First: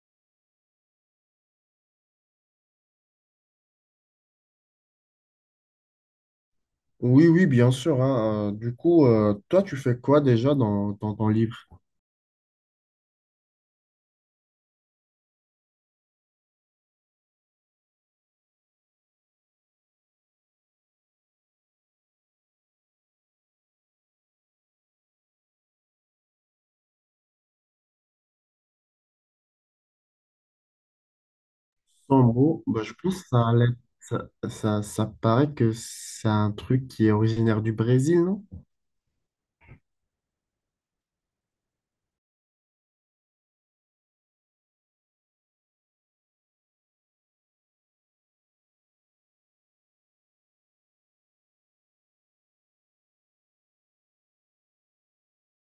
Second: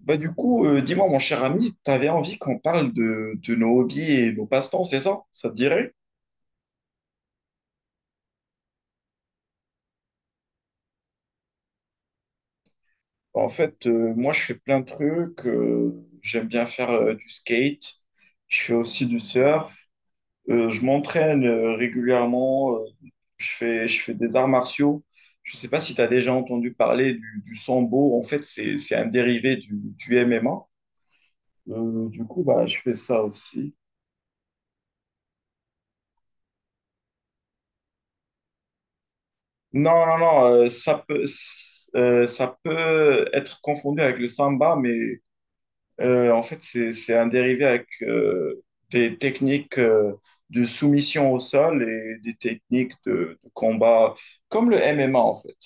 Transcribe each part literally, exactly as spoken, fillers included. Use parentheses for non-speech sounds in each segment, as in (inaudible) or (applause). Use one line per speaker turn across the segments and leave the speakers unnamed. Bah du coup, euh, dis-moi mon cher ami, t'avais envie qu'on parle de, de nos hobbies et nos passe-temps, c'est ça? Ça te dirait?
Oui, oui, bien sûr, hein. Euh, du coup, euh, toi, tu fais quoi déjà dans, dans ton livre?
En fait, euh, moi je fais plein de trucs, euh, j'aime bien faire euh, du skate, je fais aussi du surf, euh, je m'entraîne euh, régulièrement, euh, je fais, je fais des arts martiaux. Je sais pas si tu as déjà entendu parler du, du sambo, en fait c'est, c'est un dérivé du, du M M A. Euh, du
En
coup,
gros,
bah, je
bah, je
fais
pense
ça
que ça,
aussi.
allait- ça, ça, ça paraît que c'est un truc qui est originaire du Brésil, non?
Non, non, non, euh, ça peut, s- euh, ça peut être confondu avec le samba, mais euh, en fait, c'est, c'est un dérivé avec euh, des techniques euh, de soumission au sol et des techniques de, de combat, comme le M M A, en fait.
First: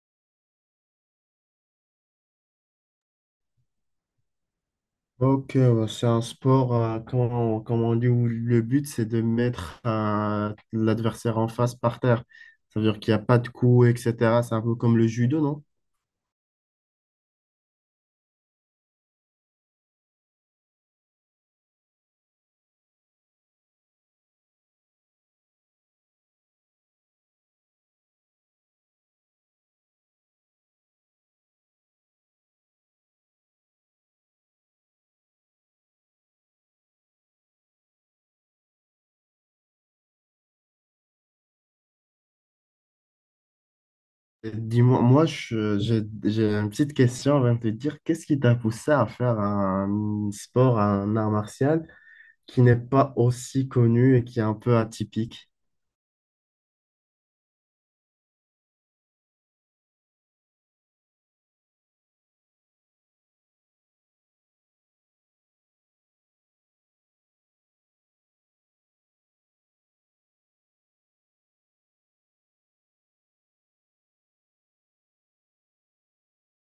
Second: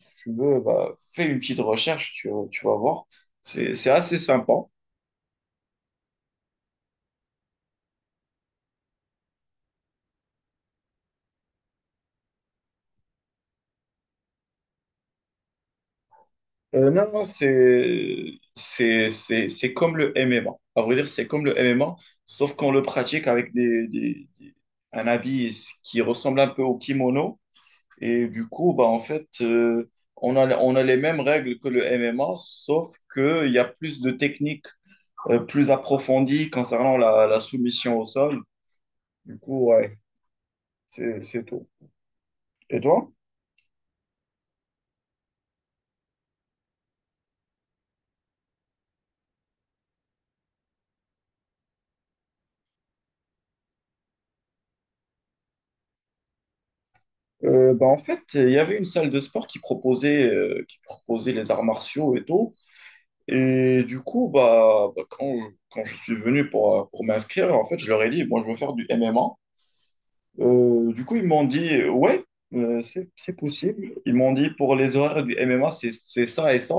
Si tu veux, bah, fais une petite recherche, tu, tu vas voir. C'est, c'est assez sympa.
Ok, bah, c'est un sport, euh, comment, comment on dit, où le but, c'est de mettre euh, l'adversaire en face par terre. Ça veut dire qu'il n'y a pas de coups, et cetera. C'est un peu comme le judo, non?
Euh, non, non, c'est c'est- c'est- c'est comme le M M A. À vrai dire, c'est comme le M M A, sauf qu'on le pratique avec des, des- des- un habit qui ressemble un peu au kimono. Et du coup, bah, en fait, euh, on a, on a les mêmes règles que le M M A, sauf qu'il y a plus de techniques euh, plus approfondies concernant la, la soumission au sol. Du coup, ouais, c'est c'est tout. Et toi?
Et Dis-moi, moi, je- j'ai j'ai une petite question avant de te dire, qu'est-ce qui t'a poussé à faire un sport, un art martial qui n'est pas aussi connu et qui est un peu atypique.
Euh, bah, en fait, il y avait une salle de sport qui proposait, euh, qui proposait les arts martiaux et tout. Et du coup, bah, bah, quand, je, quand je suis venu pour, euh, pour m'inscrire, en fait, je leur ai dit, moi, je veux faire du M M A. Euh, du coup, ils m'ont dit, euh, ouais, euh, c'est, c'est possible. Ils m'ont dit, pour les horaires du M M A, c'est, c'est ça et ça.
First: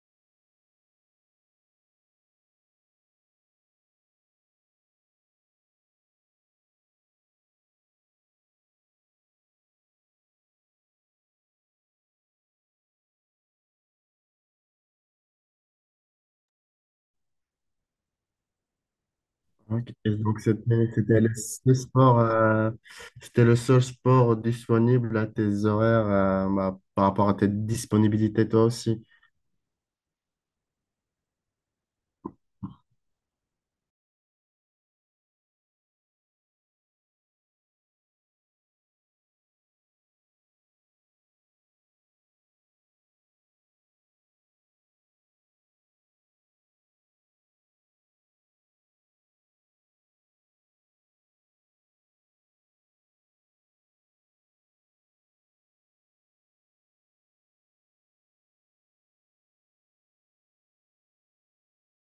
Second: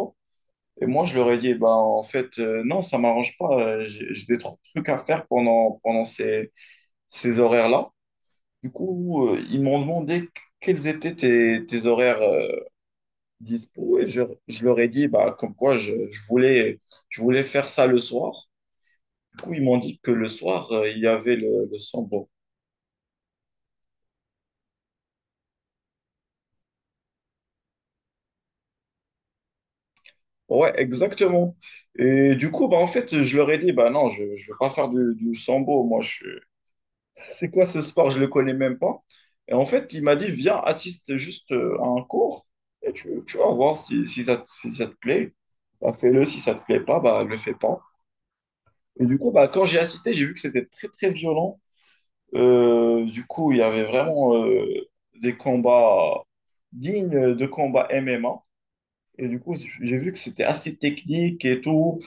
Et moi, je leur ai dit, bah, en fait, euh, non, ça m'arrange pas. Euh, J'ai j'ai des tr- trucs à faire pendant, pendant ces, ces horaires-là. Du coup, euh, ils m'ont demandé qu- quels étaient tes, tes horaires euh, dispo. Et je, je leur ai dit, bah, comme quoi, je, je voulais, je voulais faire ça le soir. Du coup, ils m'ont
Donc-
dit que
Et
le
donc,
soir, euh,
c'était
il y
c'était le
avait le,
seul
le
sport,
sambo.
euh, c'était le seul sport disponible à tes horaires, euh, bah, par rapport à tes disponibilités, toi aussi.
Ouais, exactement. Et du coup, bah, en fait, je leur ai dit, bah non, je ne veux pas faire du, du sambo. Moi, je... c'est quoi ce sport? Je ne le connais même pas. Et en fait, il m'a dit, viens, assiste juste euh, à un cours et tu, tu vas voir si, si ça, si ça te plaît. Bah, fais-le. Si ça te plaît pas, bah, le fais pas. Et du coup, bah, quand j'ai assisté, j'ai vu que c'était très, très violent. Euh, du coup, il y avait vraiment euh, des combats dignes de combats M M A. Et du coup, j'ai vu que c'était assez technique et tout,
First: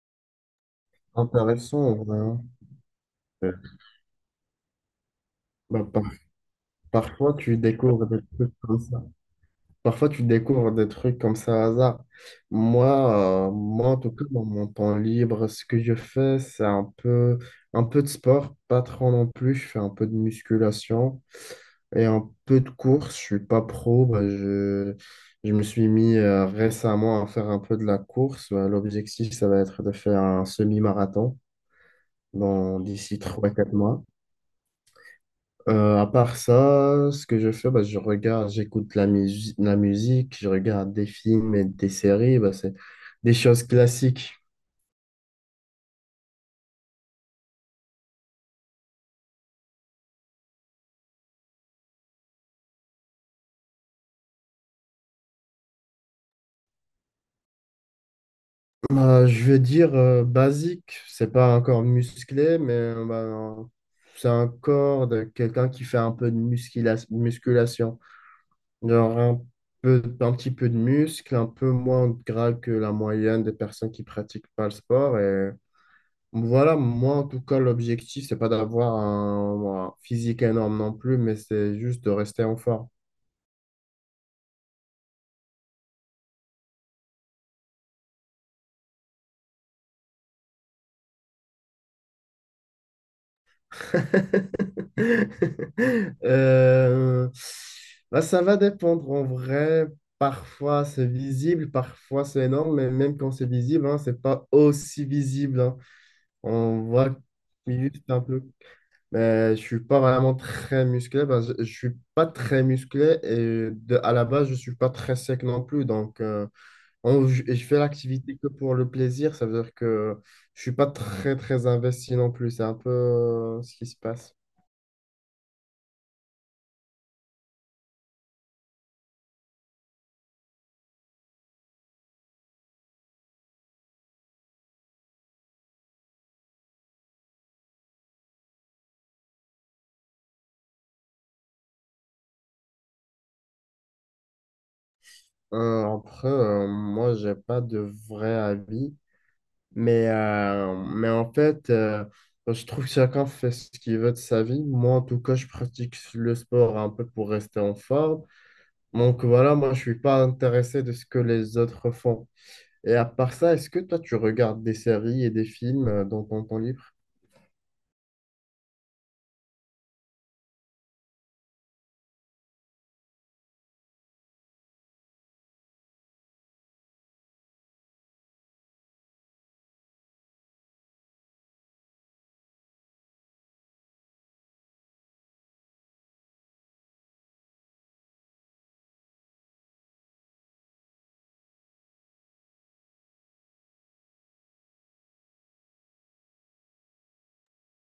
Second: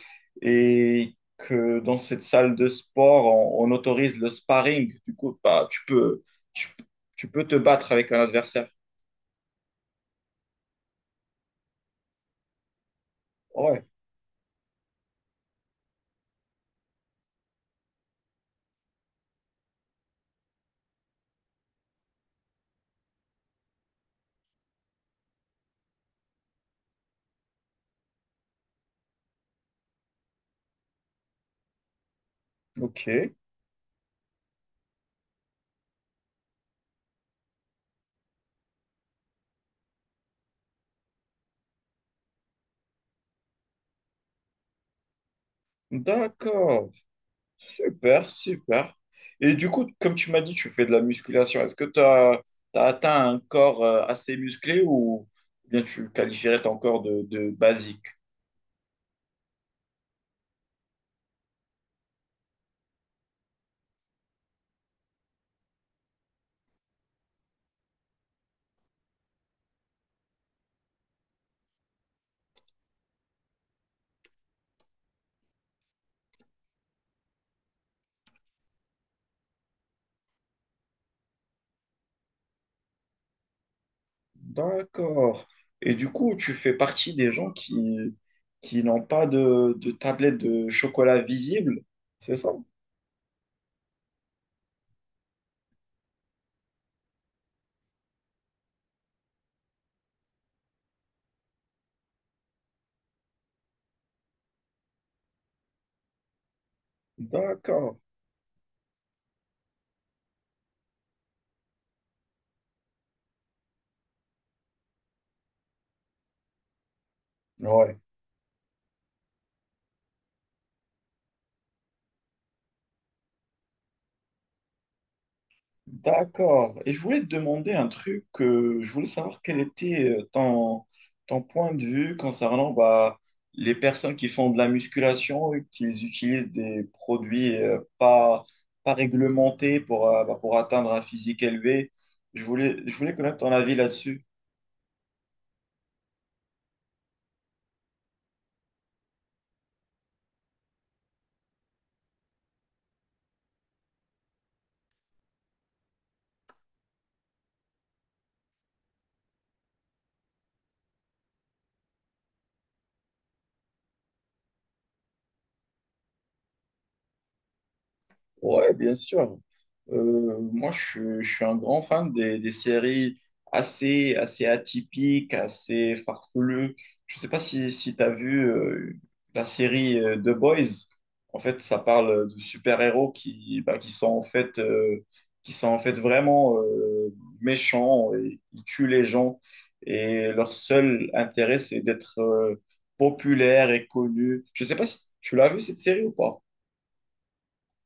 et que
Intéressant,
dans cette
vraiment.
salle de sport,
Euh,
on, on autorise le sparring. Du coup, bah, tu
bah, par-
peux, tu, tu
Parfois,
peux te
tu
battre
découvres
avec
des
un
trucs
adversaire.
comme ça. Parfois, tu découvres des trucs comme ça au hasard. Moi, euh,
Ouais,
moi, en tout cas, dans mon temps libre, ce que je fais, c'est un peu, un peu de sport, pas trop non plus. Je fais un peu de musculation. Et un peu de course, je suis pas pro. Bah, je, je me suis mis euh, récemment à faire un peu de la course. Bah, l'objectif, ça va être de faire un semi-marathon dans
ok,
d'ici trois quatre mois. Euh, à part ça, ce que je fais, bah, je regarde, j'écoute la, musique la musique, je regarde des films et des séries. Bah, c'est des choses classiques.
d'accord. Super, super. Et du coup, comme tu m'as dit, tu fais de la musculation. Est-ce que tu as atteint un corps euh, assez musclé ou bien tu qualifierais ton corps de, de basique?
Bah, je veux dire euh, basique, c'est pas un corps musclé, mais euh, bah, c'est un corps de quelqu'un qui fait un peu de muscula- musculation. Genre un peu, un petit peu de muscle, un peu moins de gras que la moyenne des personnes qui pratiquent pas le sport. Et voilà, moi en tout cas, l'objectif, c'est pas d'avoir un, un physique énorme non plus, mais c'est juste de rester en forme.
D'accord. Et du coup, tu fais partie des gens qui, qui n'ont pas de, de tablette de chocolat visible, c'est ça?
(laughs) Euh, Bah, ça va dépendre en vrai. Parfois c'est visible, parfois c'est énorme, mais même quand c'est visible, hein, c'est pas aussi visible, hein. On voit
D'accord.
juste un peu. Mais je suis pas vraiment très musclé parce que je suis pas très musclé et de, à la base, je suis pas très sec non plus. Donc, euh, on- je, et je fais
Ouais.
l'activité que pour le plaisir. Ça veut dire que je suis pas très, très investi non plus. C'est un peu euh, ce qui se passe.
D'accord. Et je voulais te demander un truc. Euh, je voulais savoir quel était euh, ton, ton point de vue concernant bah, les personnes qui font de la musculation et qui utilisent des produits euh, pas, pas réglementés pour, euh, bah, pour atteindre un physique élevé. Je voulais, je voulais connaître ton avis là-dessus.
Euh, après, euh, moi, j'ai pas de vrai avis. Mais, euh, mais en fait, euh, je trouve que chacun fait ce qu'il veut de sa vie. Moi, en tout cas, je pratique le sport un peu pour rester en forme. Donc voilà, moi je suis pas intéressé de ce que les autres font. Et à part ça, est-ce que toi tu regardes des séries et des films euh, dans ton temps libre?
Ouais, bien sûr. Euh, moi, je, suis je suis un grand fan des, des séries assez, assez atypiques, assez farfelues. Je sais pas si, si tu as vu euh, la série euh, The Boys. En fait, ça parle de super-héros qui, bah, qui sont en fait, euh, qui sont en fait vraiment euh, méchants et ils tuent les gens. Et leur seul intérêt, c'est d'être euh, populaire et connu. Je sais pas si tu l'as vu cette série ou pas.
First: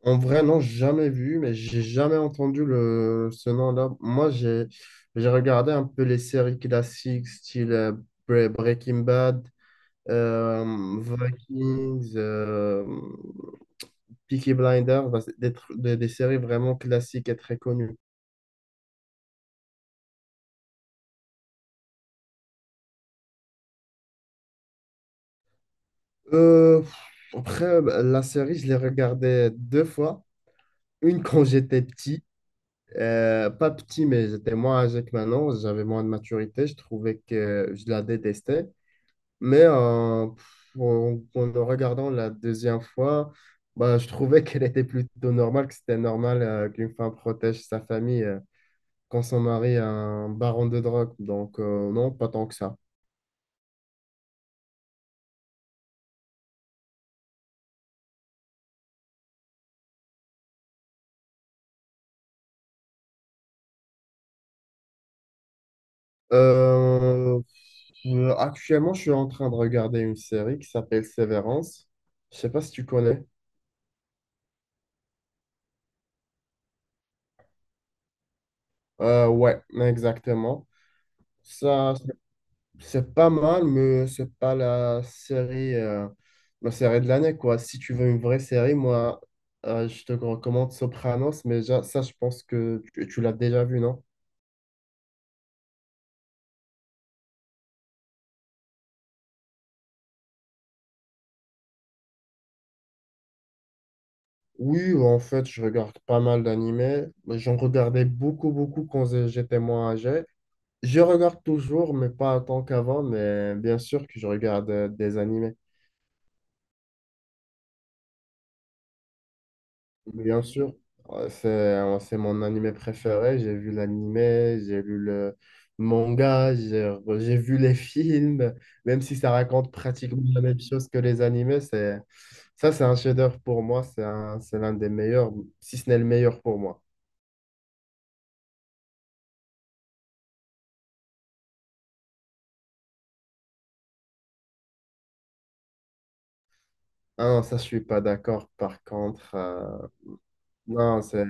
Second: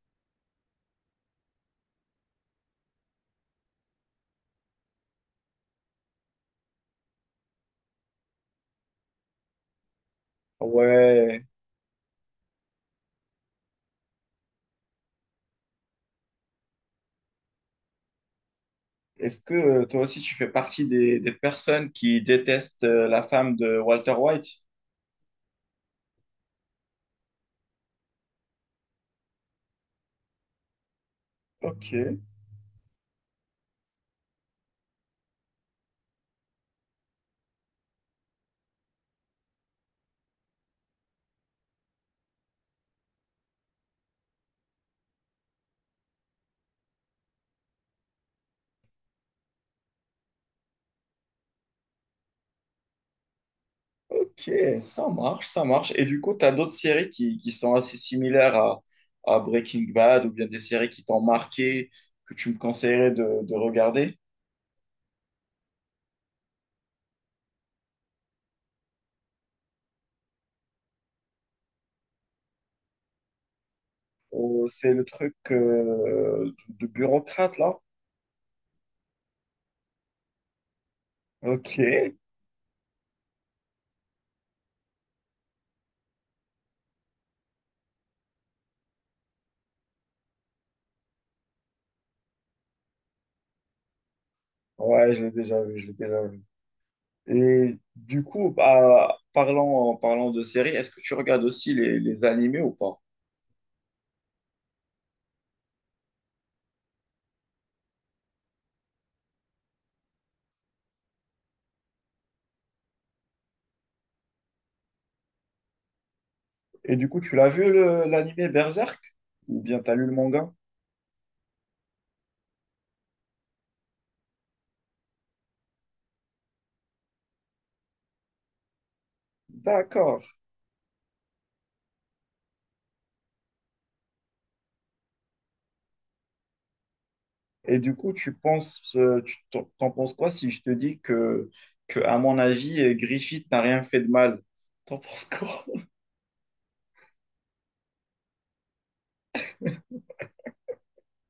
En vrai, non, jamais vu, mais j'ai jamais entendu le, ce nom-là. Moi, j'ai j'ai regardé un peu les séries classiques, style euh, Bre- Breaking Bad, euh,
Ouais,
Vikings, euh, Peaky Blinders, bah, c'est des, tr- des, des séries vraiment classiques et très connues.
est-ce que euh, toi aussi tu fais partie des, des personnes qui détestent euh, la femme de Walter White?
Euh, pff, Après, bah, la série, je l'ai regardée deux fois. Une quand j'étais
Ok,
petit, euh, pas petit, mais j'étais moins âgé que maintenant, j'avais moins de maturité, je trouvais que je la détestais. Mais euh, pff, en, en le regardant la deuxième fois, bah, je trouvais (laughs) qu'elle était plutôt normale, que c'était normal euh, qu'une femme protège sa famille euh, quand son mari est un baron de drogue. Donc, euh, non, pas tant que ça.
ok, ça marche, ça marche. Et du coup, tu as d'autres séries qui, qui sont assez similaires à, à Breaking Bad ou bien des séries qui t'ont marqué, que tu me conseillerais de, de regarder?
Euh, euh, Actuellement, je suis en train de regarder une série qui s'appelle Severance. Je sais pas si tu connais.
Oh, c'est le truc euh, de, de bureaucrate là?
Euh, ouais, exactement.
Ok,
Ça, c'est pas mal, mais c'est pas la série, euh, la série de l'année, quoi. Si tu veux une vraie série, moi, euh, je te recommande Sopranos, mais ja- ça, je pense que tu, tu l'as déjà vu, non?
ouais, je l'ai déjà vu, je l'ai déjà vu. Et du coup, bah, parlant, en parlant de séries, est-ce que tu regardes aussi les, les animés ou pas?
Oui, en fait, je regarde pas mal d'animés. J'en regardais beaucoup, beaucoup quand j'étais moins âgé. Je regarde toujours, mais pas autant qu'avant, mais bien sûr que je regarde euh, des animés.
Et du coup, tu l'as vu le- l'animé Berserk? Ou bien t'as lu le
Bien
manga?
sûr, euh, c'est euh, c'est mon animé préféré. J'ai vu l'animé, j'ai lu le manga, j'ai j'ai vu les films, même si ça raconte pratiquement
D'accord.
la même chose que les animés, c'est ça, c'est un chef-d'œuvre pour moi. C'est un- c'est l'un des meilleurs, si ce n'est le meilleur pour moi.
Et du coup, tu penses, euh, tu t'en t'en penses quoi si je te dis que, que à mon avis, euh, Griffith n'a rien fait de mal? T'en penses quoi?
Ah non, ça, je suis pas d'accord. Par contre, euh, non, c'est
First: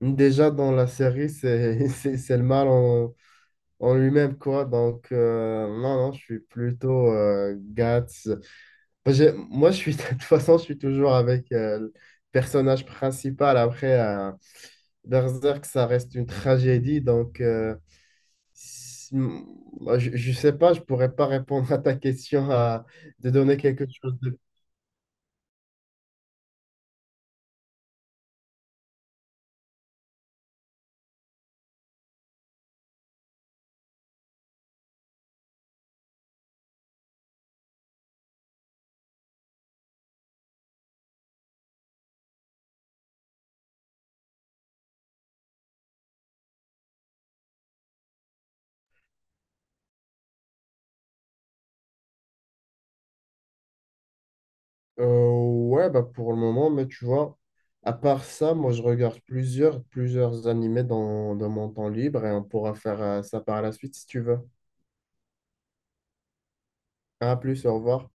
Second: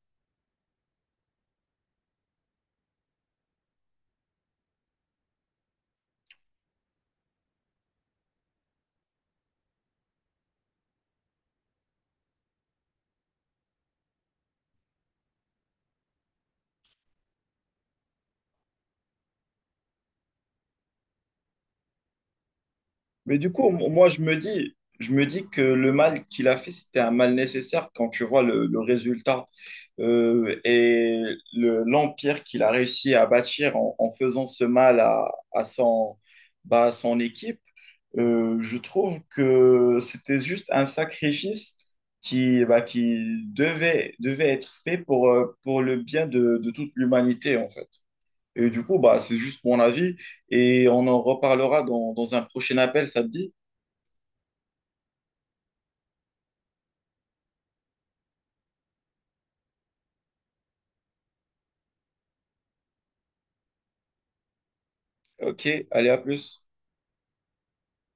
déjà dans la série, c'est (laughs) c'est c'est le mal en lui-même, quoi. Donc, euh, non, non, je suis plutôt euh, Guts. Moi, j'ai- moi, je suis, (laughs) de toute façon, je suis toujours avec euh, le personnage principal. Après, euh, Berserk, ça reste une tragédie. Donc, euh, si- moi, je, je sais pas, je pourrais pas répondre à ta question à, de
Mais du
donner
coup,
quelque
mo- moi,
chose
je me
de.
dis, je me dis que le mal qu'il a fait, c'était un mal nécessaire quand tu vois le, le résultat euh, et le- l'empire qu'il a réussi à bâtir en, en faisant ce mal à, à son, bah, à son équipe. Euh, je trouve que c'était juste un sacrifice qui, bah, qui devait, devait être fait pour, euh, pour le bien de, de toute l'humanité, en fait. Et du coup, bah, c'est juste mon avis et on en reparlera dans, dans un prochain appel, ça te dit?
Euh, ouais, bah, pour le moment, mais tu vois. À part ça, moi, je regarde plusieurs, plusieurs animés dans, dans mon temps libre et on pourra faire euh, ça par la suite si tu veux.
Ok, allez, à plus.
À plus, au revoir.